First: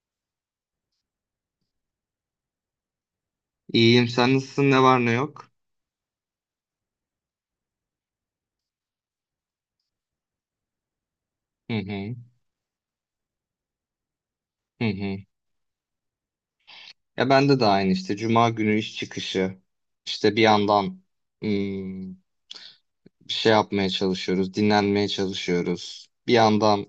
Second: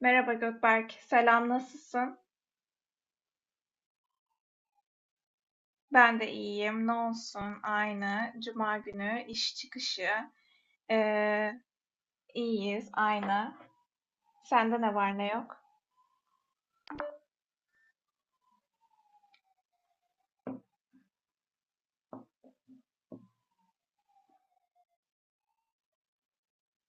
Merhaba Gökberk, selam nasılsın? İyiyim. Sen nasılsın? Ne var ne yok? Ben de iyiyim, ne olsun aynı. Cuma günü iş çıkışı, ee, Hı hı. iyiyiz aynı. Sende Hı ne var hı. ne yok? Ya bende de aynı işte. Cuma günü iş çıkışı. İşte bir yandan hmm, bir şey yapmaya çalışıyoruz. Dinlenmeye çalışıyoruz. Bir yandan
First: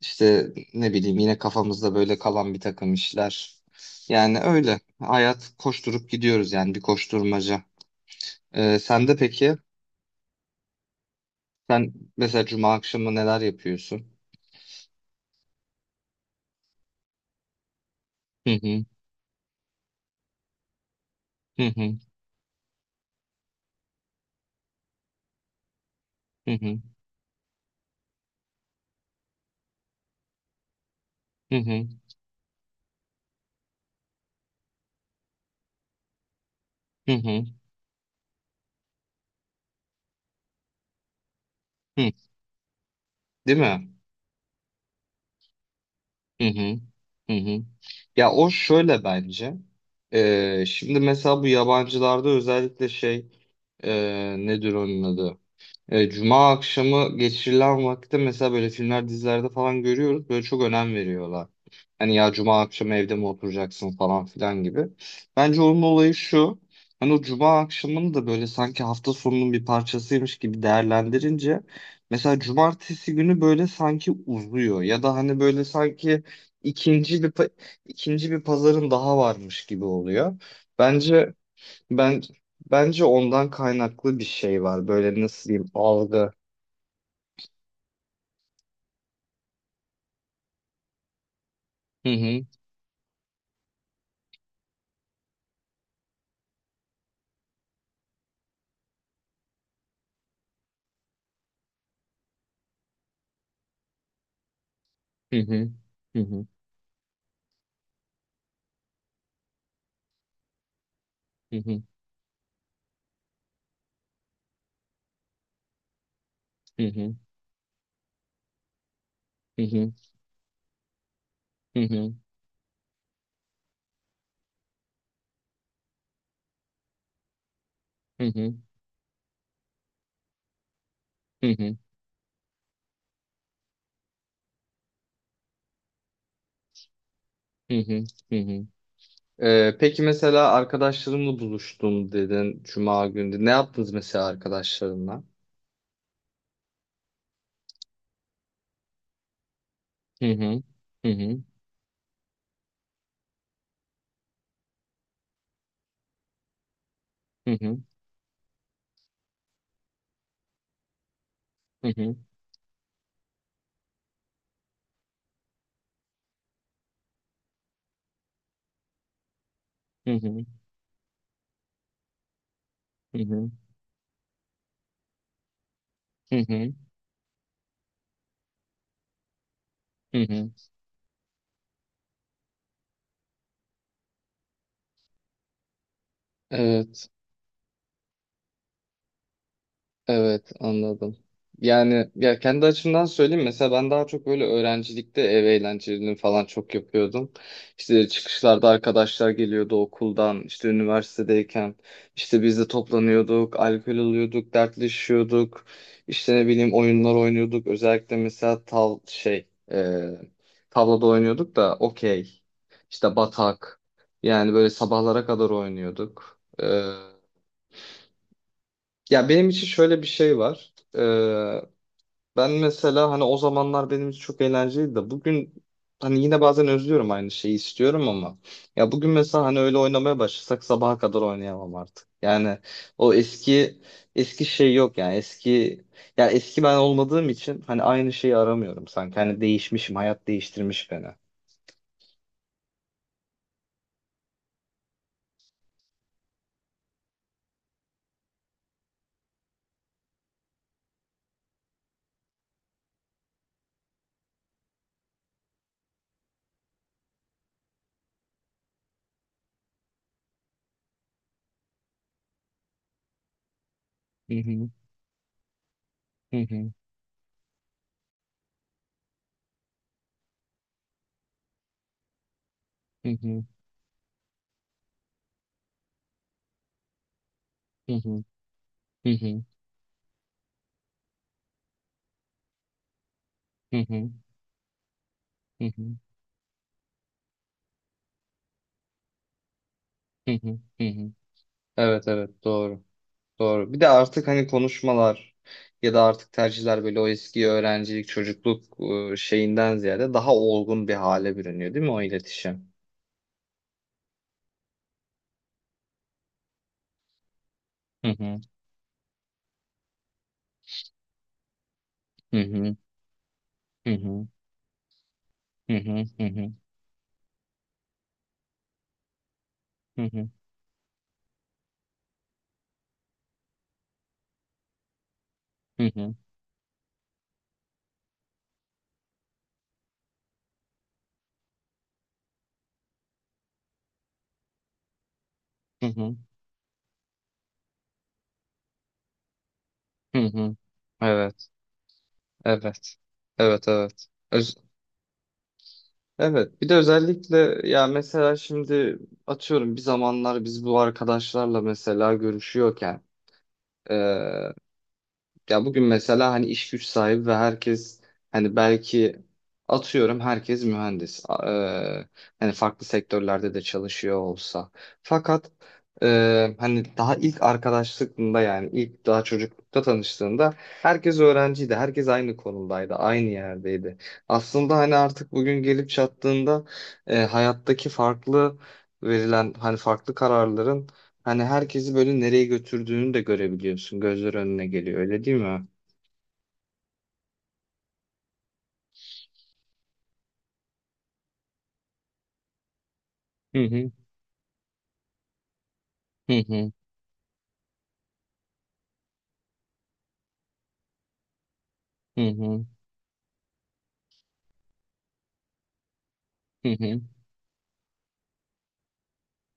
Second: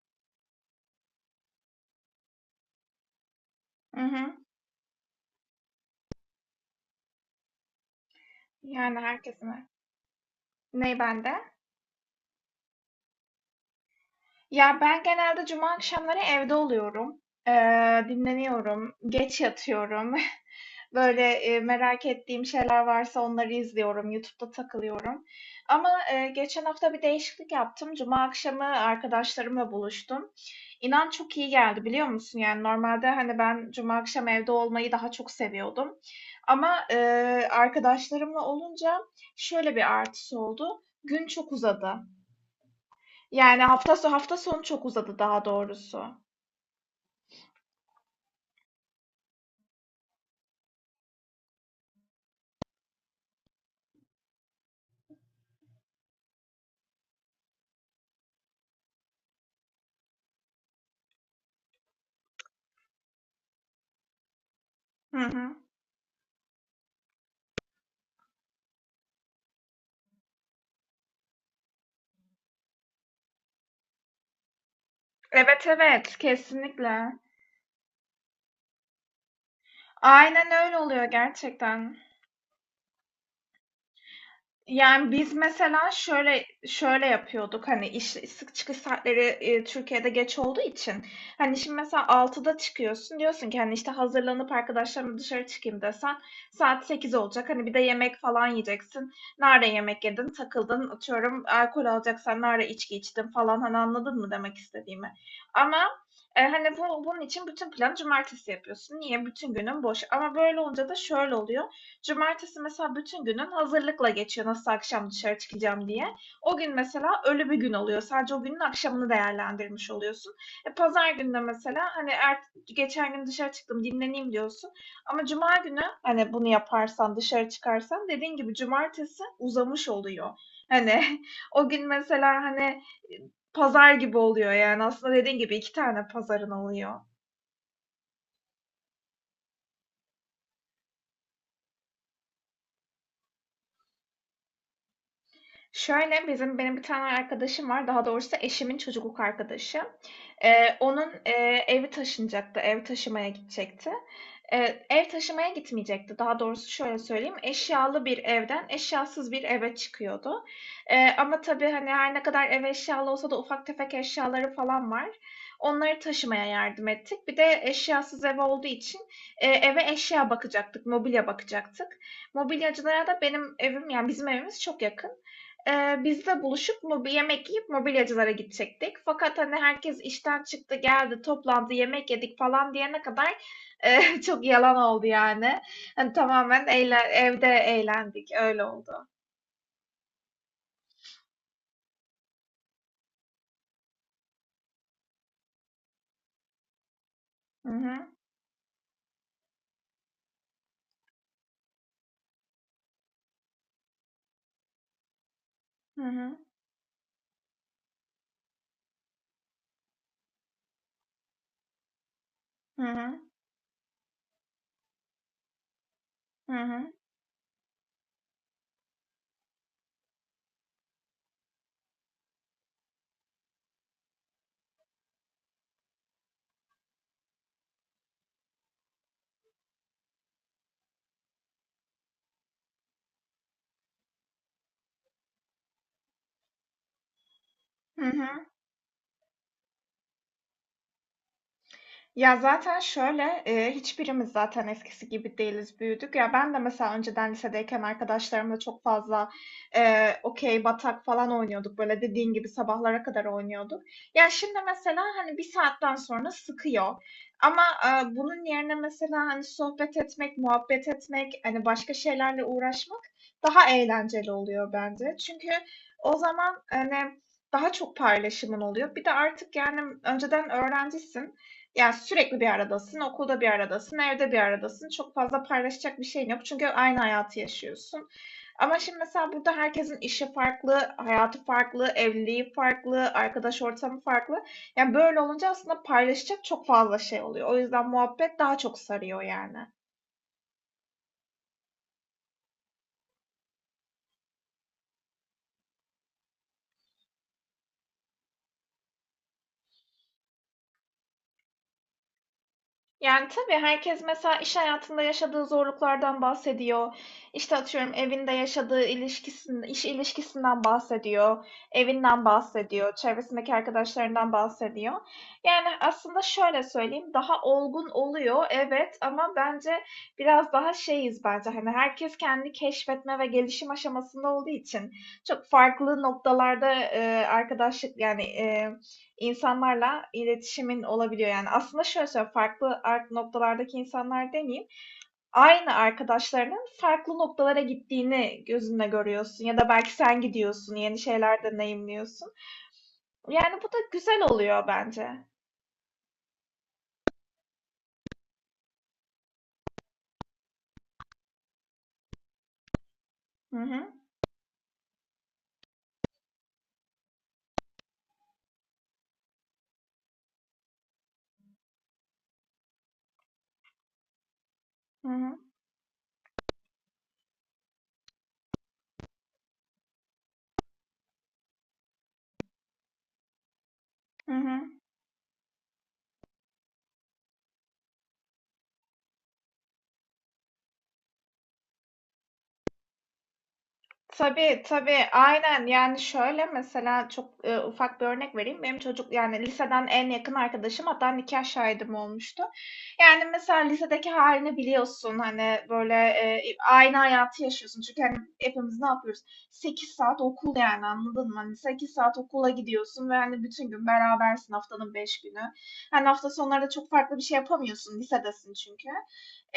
işte ne bileyim yine kafamızda böyle kalan bir takım işler. Hı hı. Yani öyle. Hayat koşturup gidiyoruz yani bir koşturmaca. Yani Sen de peki? herkesin. Ney bende? Sen mesela cuma akşamı neler yapıyorsun? Ya ben genelde cuma akşamları evde oluyorum. Hı hı. Dinleniyorum, geç yatıyorum. Böyle, Hı hı. merak ettiğim şeyler varsa onları izliyorum, YouTube'da takılıyorum. Ama, Hı geçen hı. hafta bir değişiklik yaptım. Cuma akşamı arkadaşlarımla buluştum. İnan çok iyi Hı geldi, hı. biliyor musun? Yani normalde, hani, ben cuma akşam evde olmayı daha çok seviyordum ama, Hı hı. Arkadaşlarımla olunca şöyle bir artısı oldu: Gün çok uzadı. Hı. Değil Yani mi? Hafta sonu çok uzadı daha doğrusu. Hı hı. Hı hı. Ya o şöyle bence. Şimdi mesela bu yabancılarda özellikle şey nedir onun adı? Cuma akşamı geçirilen vakitte mesela böyle filmler dizilerde falan görüyoruz. Böyle çok önem veriyorlar. Hani ya Cuma akşamı evde mi oturacaksın falan filan gibi. Hı hı. Bence onun olayı şu. Hani o Cuma akşamını da böyle sanki hafta sonunun bir parçasıymış gibi değerlendirince mesela Cumartesi günü böyle sanki uzuyor ya da hani böyle Evet evet sanki kesinlikle. ikinci bir pa- ikinci bir pazarın daha varmış gibi oluyor. Aynen öyle oluyor Bence gerçekten. ben bence ondan kaynaklı bir şey var. Yani, Böyle biz nasıl diyeyim mesela algı. şöyle şöyle yapıyorduk, hani, iş çıkış saatleri, Türkiye'de geç olduğu için, hani, şimdi mesela Hı hı. 6'da çıkıyorsun, diyorsun ki, hani, işte, hazırlanıp arkadaşlarımla dışarı çıkayım desen saat 8 olacak. Hani, bir de yemek falan yiyeceksin. Nerede yemek yedin, takıldın, atıyorum, alkol alacaksan nerede içki içtin falan, hani, anladın mı demek istediğimi? Hı hı. Ama, Hı hı. Hani, bunun için bütün planı cumartesi yapıyorsun. Niye? Bütün günün boş. Ama böyle olunca da şöyle Hı oluyor, hı. cumartesi mesela bütün günün hazırlıkla geçiyor nasıl akşam dışarı çıkacağım diye. O gün Hı hı. mesela ölü bir gün oluyor. Sadece o günün akşamını Hı hı. değerlendirmiş Hı oluyorsun. E, pazar günü hı. mesela hani Hı geçen gün dışarı çıktım dinleneyim diyorsun. Ama cuma günü hani bunu yaparsan dışarı çıkarsan dediğin gibi hı. cumartesi uzamış oluyor. Hani Hı o hı. gün mesela hani pazar gibi oluyor yani aslında dediğin gibi 2 tane pazarın oluyor. Hı hı, hı. Peki mesela arkadaşlarımla buluştum dedin Cuma günü. Ne yaptınız mesela arkadaşlarınla? Şöyle, bizim benim bir tane arkadaşım var, daha doğrusu eşimin çocukluk arkadaşı. Hı hı. Hı Onun, hı. Evi taşınacaktı, ev taşımaya gidecekti. Ev taşımaya gitmeyecekti. Daha doğrusu şöyle söyleyeyim, Hı hı. eşyalı bir evden eşyasız bir eve çıkıyordu. Ama tabii, Hı hani, her hı. ne kadar ev eşyalı olsa da ufak tefek eşyaları falan var. Onları taşımaya yardım ettik. Bir de eşyasız ev olduğu için, eve eşya Hı bakacaktık, mobilya bakacaktık. Mobilyacılara da hı. benim evim, yani bizim evimiz çok yakın. Biz de Hı buluşup yemek yiyip mobilyacılara gidecektik. Fakat, hani, herkes hı. işten Hı. çıktı, geldi, toplandı, yemek yedik falan diyene kadar, çok yalan oldu yani. Hani, tamamen Evet. evde eğlendik, öyle oldu. Evet, anladım. Yani ya kendi açımdan söyleyeyim mesela ben daha çok böyle öğrencilikte ev eğlencelerini falan çok yapıyordum. İşte çıkışlarda arkadaşlar geliyordu okuldan, işte üniversitedeyken işte biz de toplanıyorduk, alkol alıyorduk, dertleşiyorduk. Hı İşte hı. ne bileyim oyunlar oynuyorduk. Özellikle mesela tavlada oynuyorduk da okey. Hı İşte hı. batak. Yani böyle sabahlara kadar oynuyorduk. Hı hı. Ya benim için şöyle bir şey var. Ben mesela hani o zamanlar benim için çok eğlenceliydi de bugün hani yine bazen özlüyorum aynı şeyi istiyorum ama ya bugün mesela hani öyle oynamaya başlasak sabaha kadar oynayamam artık. Yani o eski eski şey yok yani eski ya eski ben olmadığım için hani Hı aynı şeyi hı. aramıyorum sanki hani değişmişim hayat değiştirmiş beni. Ya, zaten şöyle, hiçbirimiz zaten eskisi gibi değiliz, büyüdük. Ya, ben de mesela önceden lisedeyken arkadaşlarımla çok fazla, okey, batak falan oynuyorduk. Böyle, dediğin gibi sabahlara kadar oynuyorduk. Ya, şimdi mesela, hani, bir saatten sonra sıkıyor ama, bunun yerine mesela, hani, sohbet etmek, muhabbet etmek, hani, başka şeylerle uğraşmak daha eğlenceli Hı hı, oluyor bence. Çünkü o hı zaman, hı, hani, daha çok paylaşımın oluyor. Bir de artık, yani, önceden öğrencisin. Yani sürekli bir aradasın, hı okulda hı, bir aradasın, evde bir aradasın. Çok fazla paylaşacak bir şeyin yok çünkü aynı hayatı hı yaşıyorsun. hı, Ama şimdi hı mesela hı, burada herkesin işi farklı, hayatı farklı, evliliği farklı, arkadaş hı ortamı hı, farklı. Yani, böyle olunca hı aslında hı, paylaşacak çok fazla şey oluyor. O yüzden muhabbet daha çok sarıyor yani. hı hı, hı hı. Evet, evet, doğru. Doğru. Bir de artık hani konuşmalar ya da artık tercihler böyle o eski öğrencilik, çocukluk şeyinden ziyade daha olgun bir hale bürünüyor değil mi o iletişim? Yani tabii herkes mesela iş hayatında yaşadığı zorluklardan bahsediyor. İşte atıyorum Hı evinde hı, yaşadığı ilişkisinden, iş ilişkisinden bahsediyor, evinden hı hı, bahsediyor, çevresindeki hı hı, arkadaşlarından bahsediyor. Yani hı hı, aslında hı hı, şöyle söyleyeyim, daha olgun oluyor evet ama bence hı hı, biraz daha şeyiz bence hani herkes kendi keşfetme ve gelişim aşamasında olduğu için çok hı farklı hı, noktalarda arkadaşlık yani insanlarla iletişimin olabiliyor. Yani, aslında şöyle söyleyeyim, farklı noktalardaki insanlar demeyeyim, aynı hı hı, arkadaşlarının farklı noktalara gittiğini gözünle görüyorsun ya da belki sen hı. gidiyorsun, yeni şeyler Evet, deneyimliyorsun. evet. Yani, bu Evet, da evet. güzel oluyor bence. Evet, bir de özellikle ya mesela şimdi atıyorum bir zamanlar biz bu arkadaşlarla mesela görüşüyorken Hı hı. ya bugün mesela hani iş güç sahibi ve herkes hani belki atıyorum herkes mühendis. Hani farklı sektörlerde de çalışıyor olsa. Hı hı. Fakat hani daha ilk arkadaşlığında yani ilk daha çocuklukta tanıştığında herkes öğrenciydi. Herkes aynı konumdaydı, aynı yerdeydi. Hı hı. Aslında hani artık bugün gelip çattığında hayattaki farklı verilen hani farklı kararların hani herkesi böyle nereye götürdüğünü de görebiliyorsun. Gözler Tabii önüne tabii geliyor öyle değil aynen mi? yani şöyle mesela çok ufak bir örnek vereyim. Benim yani liseden en yakın arkadaşım hatta nikah şahidim olmuştu. Yani mesela Hı hı. lisedeki halini biliyorsun hani böyle Hı hı. aynı hayatı yaşıyorsun. Çünkü hani hepimiz ne yapıyoruz? 8 saat okul yani anladın mı? Hani 8 saat Hı okula hı. gidiyorsun ve hani bütün gün berabersin haftanın 5 günü. Hani hafta sonları da Hı çok hı. farklı bir şey yapamıyorsun lisedesin çünkü.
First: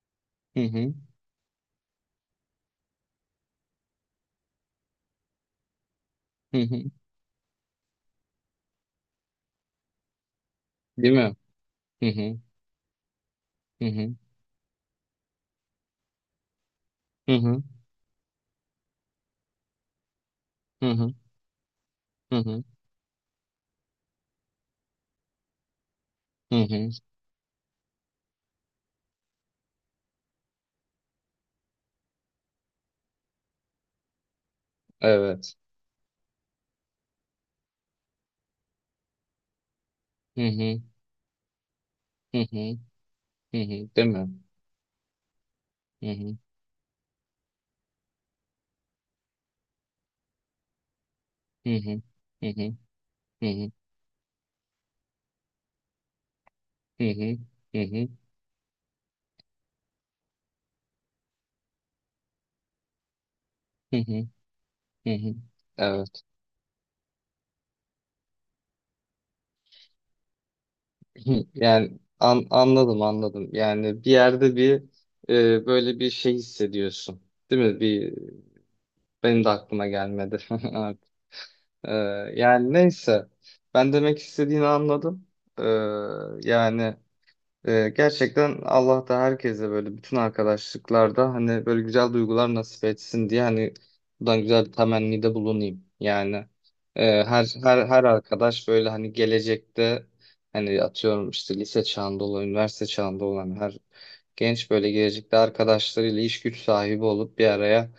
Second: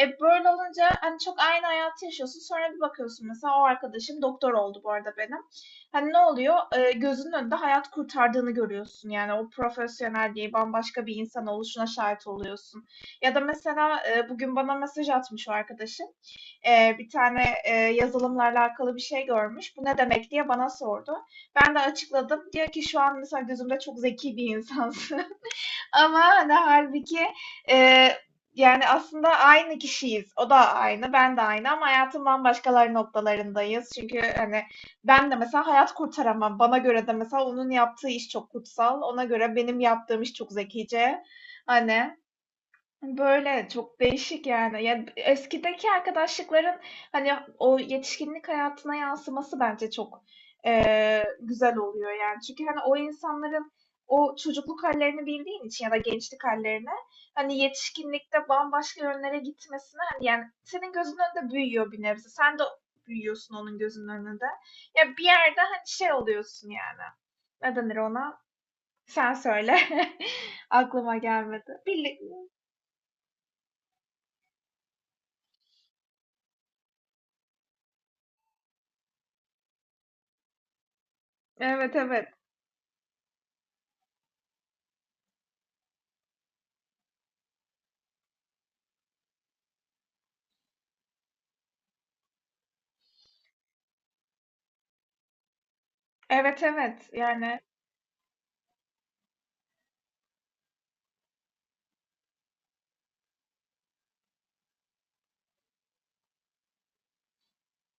E böyle Hı olunca hı. hani çok aynı hayatı yaşıyorsun. Sonra bir bakıyorsun mesela o arkadaşım doktor oldu bu arada benim. Hani ne oluyor? Hı hı. E, gözünün önünde hayat kurtardığını görüyorsun. Yani o profesyonel diye bambaşka Değil bir mi? insan oluşuna Hı şahit hı. oluyorsun. Ya da Hı mesela hı. Bugün bana mesaj atmış o arkadaşım. E, bir tane Hı yazılımlarla alakalı bir şey görmüş. Bu ne demek diye bana hı. Hı sordu. hı. Ben de Hı açıkladım. hı. Diyor ki şu an mesela gözümde çok zeki bir insansın. Ama hani Hı hı. halbuki eee, yani aslında aynı kişiyiz. O da aynı, ben de aynı ama hayatın bambaşkalar noktalarındayız. Çünkü, hani, ben de Evet. mesela hayat kurtaramam. Bana göre de mesela onun yaptığı iş çok kutsal. Ona göre benim yaptığım iş Hı çok hı. zekice. Hani Hı hı. Hani Hı Böyle hı. çok Değil mi? değişik yani. Ya eskideki Hı hı. arkadaşlıkların hani o yetişkinlik hayatına yansıması bence çok Hı güzel hı. oluyor yani. Hı hı. Çünkü hani o Hı hı. Hı insanların o çocukluk hallerini bildiğin için ya da gençlik hallerini hı. hani Hı hı. yetişkinlikte bambaşka yönlere gitmesine hani yani senin gözünün önünde büyüyor bir nebze. Sen de büyüyorsun onun Hı gözünün hı. önünde. Hı Ya bir hı. yerde hani şey Evet. oluyorsun yani. Ne denir ona? Sen söyle. Aklıma Hı. gelmedi. Yani Birlik... anladım anladım. Yani bir yerde bir böyle bir şey hissediyorsun. Değil mi? Benim de aklıma gelmedi. Evet. Ee, Evet evet. yani neyse. Ben demek istediğini anladım. Ee, yani gerçekten Allah da herkese böyle bütün arkadaşlıklarda hani böyle güzel duygular nasip etsin diye hani buradan güzel bir temennide bulunayım. Yani Evet evet her yani her her arkadaş böyle hani gelecekte hani atıyorum işte lise çağında olan, üniversite çağında olan her genç böyle gelecekte arkadaşlarıyla iş güç sahibi olup bir araya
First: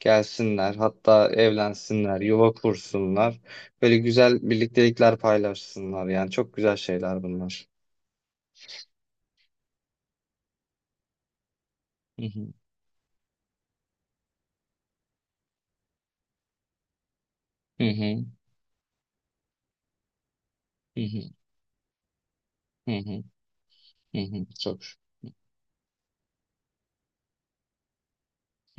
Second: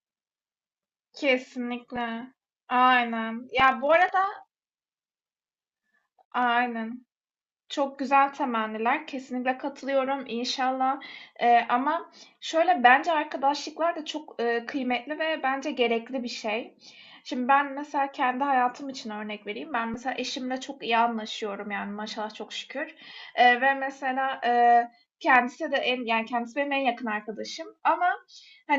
gelsinler. Hatta evlensinler, kesinlikle. yuva kursunlar. Aynen. Ya bu Böyle arada güzel birliktelikler paylaşsınlar. Yani çok güzel aynen. şeyler bunlar. Çok güzel temenniler. Kesinlikle katılıyorum inşallah. Ama Hı hı. şöyle bence arkadaşlıklar da çok, kıymetli ve bence gerekli bir şey. Şimdi ben Hı mesela hı. kendi hayatım için örnek vereyim. Ben mesela eşimle çok iyi Hı hı, anlaşıyorum yani maşallah çok hı şükür. hı, Ve hı mesela, hı. Çok. Kendisi de yani kendisi benim en yakın arkadaşım ama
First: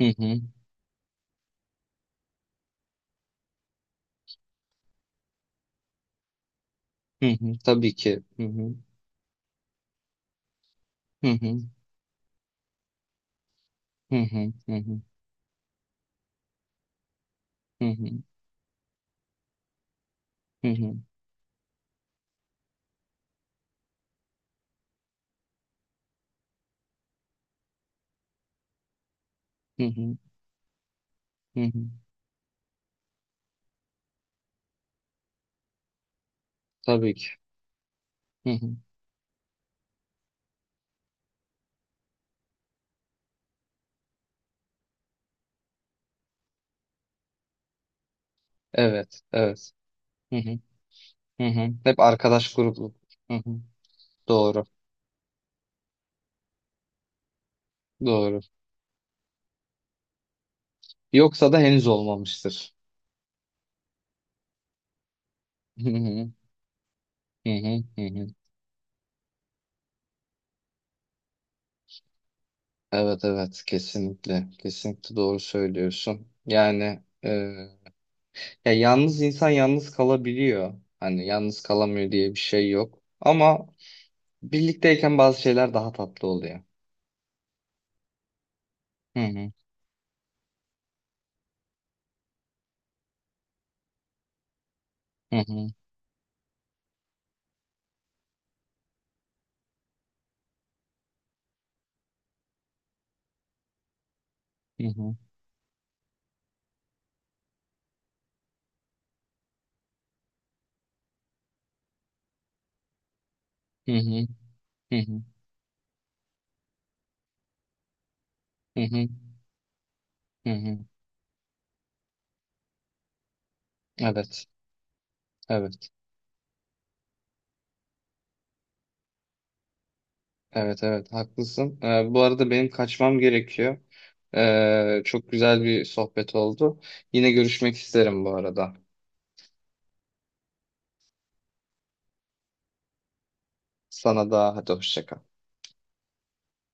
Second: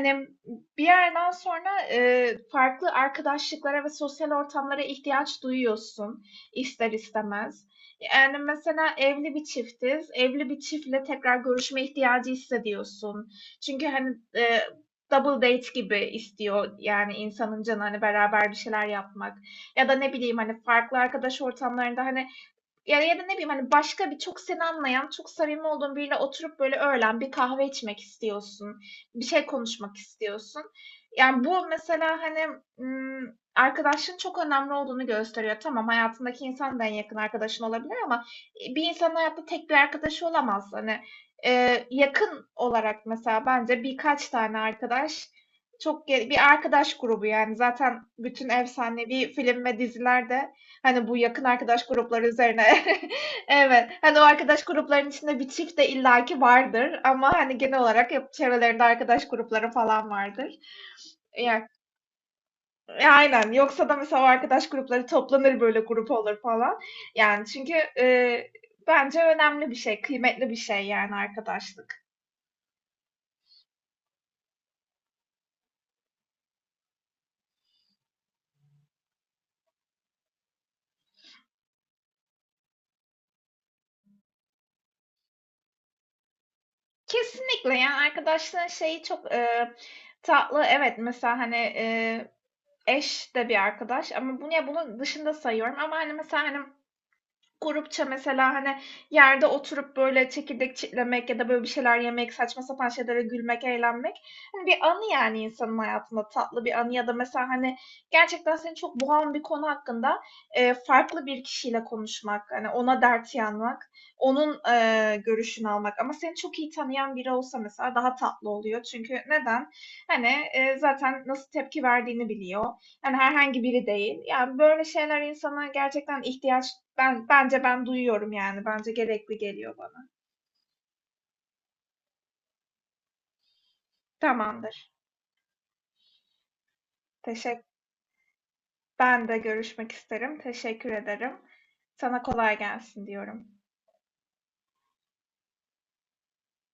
Hı hı, bir yerden sonra, farklı arkadaşlıklara ve sosyal ortamlara ihtiyaç duyuyorsun ister hı hı. istemez. Tabii ki. Yani Hı hı, mesela evli bir çiftiz. Evli bir çiftle hı tekrar hı, görüşme ihtiyacı hissediyorsun. Çünkü hani hı hı, hı hı, double date gibi istiyor yani insanın canı hı hani hı, beraber bir şeyler yapmak. Ya da ne bileyim hani hı hı, farklı arkadaş ortamlarında hani ya ya da ne bileyim, hani, başka bir çok seni anlayan, çok samimi olduğun biriyle oturup, böyle, öğlen bir kahve içmek istiyorsun, bir şey hı konuşmak hı, istiyorsun. Yani, hı bu hı. mesela, hani, arkadaşlığın çok önemli olduğunu gösteriyor. Tamam, hayatındaki insan da en Tabii yakın ki. arkadaşın olabilir ama, Hı hı. bir insanın hayatta tek bir arkadaşı olamaz. Hani, yakın olarak mesela bence birkaç tane arkadaş çok ge bir arkadaş grubu, yani, zaten bütün Evet, efsanevi film evet. ve Hı diziler hı, hani bu yakın hı hı. arkadaş Hep grupları arkadaş üzerine. grubu. Hı hı. Evet. Hani o arkadaş Doğru, gruplarının içinde bir çift de illaki vardır ama hani genel olarak hep doğru. çevrelerinde arkadaş grupları falan vardır. Yoksa da Yani, henüz olmamıştır. Aynen. Yoksa da mesela o arkadaş grupları toplanır böyle Hı grup hı, olur falan. Yani hı çünkü hı, hı hı. e, bence önemli bir şey, kıymetli bir şey yani arkadaşlık. Evet, evet. Kesinlikle, kesinlikle doğru söylüyorsun. Yani. Ya yalnız insan yalnız kalabiliyor. Hani yalnız kalamıyor diye bir şey yok. Ama birlikteyken bazı şeyler daha tatlı oluyor. Kesinlikle yani arkadaşlığın şeyi Hı çok hı. Tatlı. Evet mesela hani eş de bir arkadaş ama bunu ya bunun dışında Hı hı. sayıyorum ama hani mesela hani grupça mesela, hani, yerde oturup, böyle, çekirdek çitlemek ya da, böyle, bir şeyler yemek, saçma sapan şeylere gülmek, eğlenmek, hani, bir Hı anı hı. yani insanın hayatında tatlı bir anı ya da mesela, hani, gerçekten seni çok boğan bir konu hakkında, farklı bir kişiyle konuşmak, hani, ona dert yanmak, Hı hı. onun, Hı hı. görüşünü almak ama seni çok iyi tanıyan biri olsa mesela daha tatlı Hı oluyor. hı. Çünkü neden? Hani, Hı hı. zaten nasıl tepki verdiğini biliyor. Yani herhangi biri değil. Evet. Yani böyle şeyler insana Evet. gerçekten ihtiyaç bence ben duyuyorum yani. Bence gerekli geliyor bana. Evet. Evet. Haklısın. Bu arada benim kaçmam gerekiyor. Tamamdır. Çok güzel bir sohbet oldu. Yine Teşekkür. görüşmek isterim bu arada. Ben de görüşmek isterim. Teşekkür ederim. Sana kolay gelsin diyorum. Sana da hadi hoşça kal.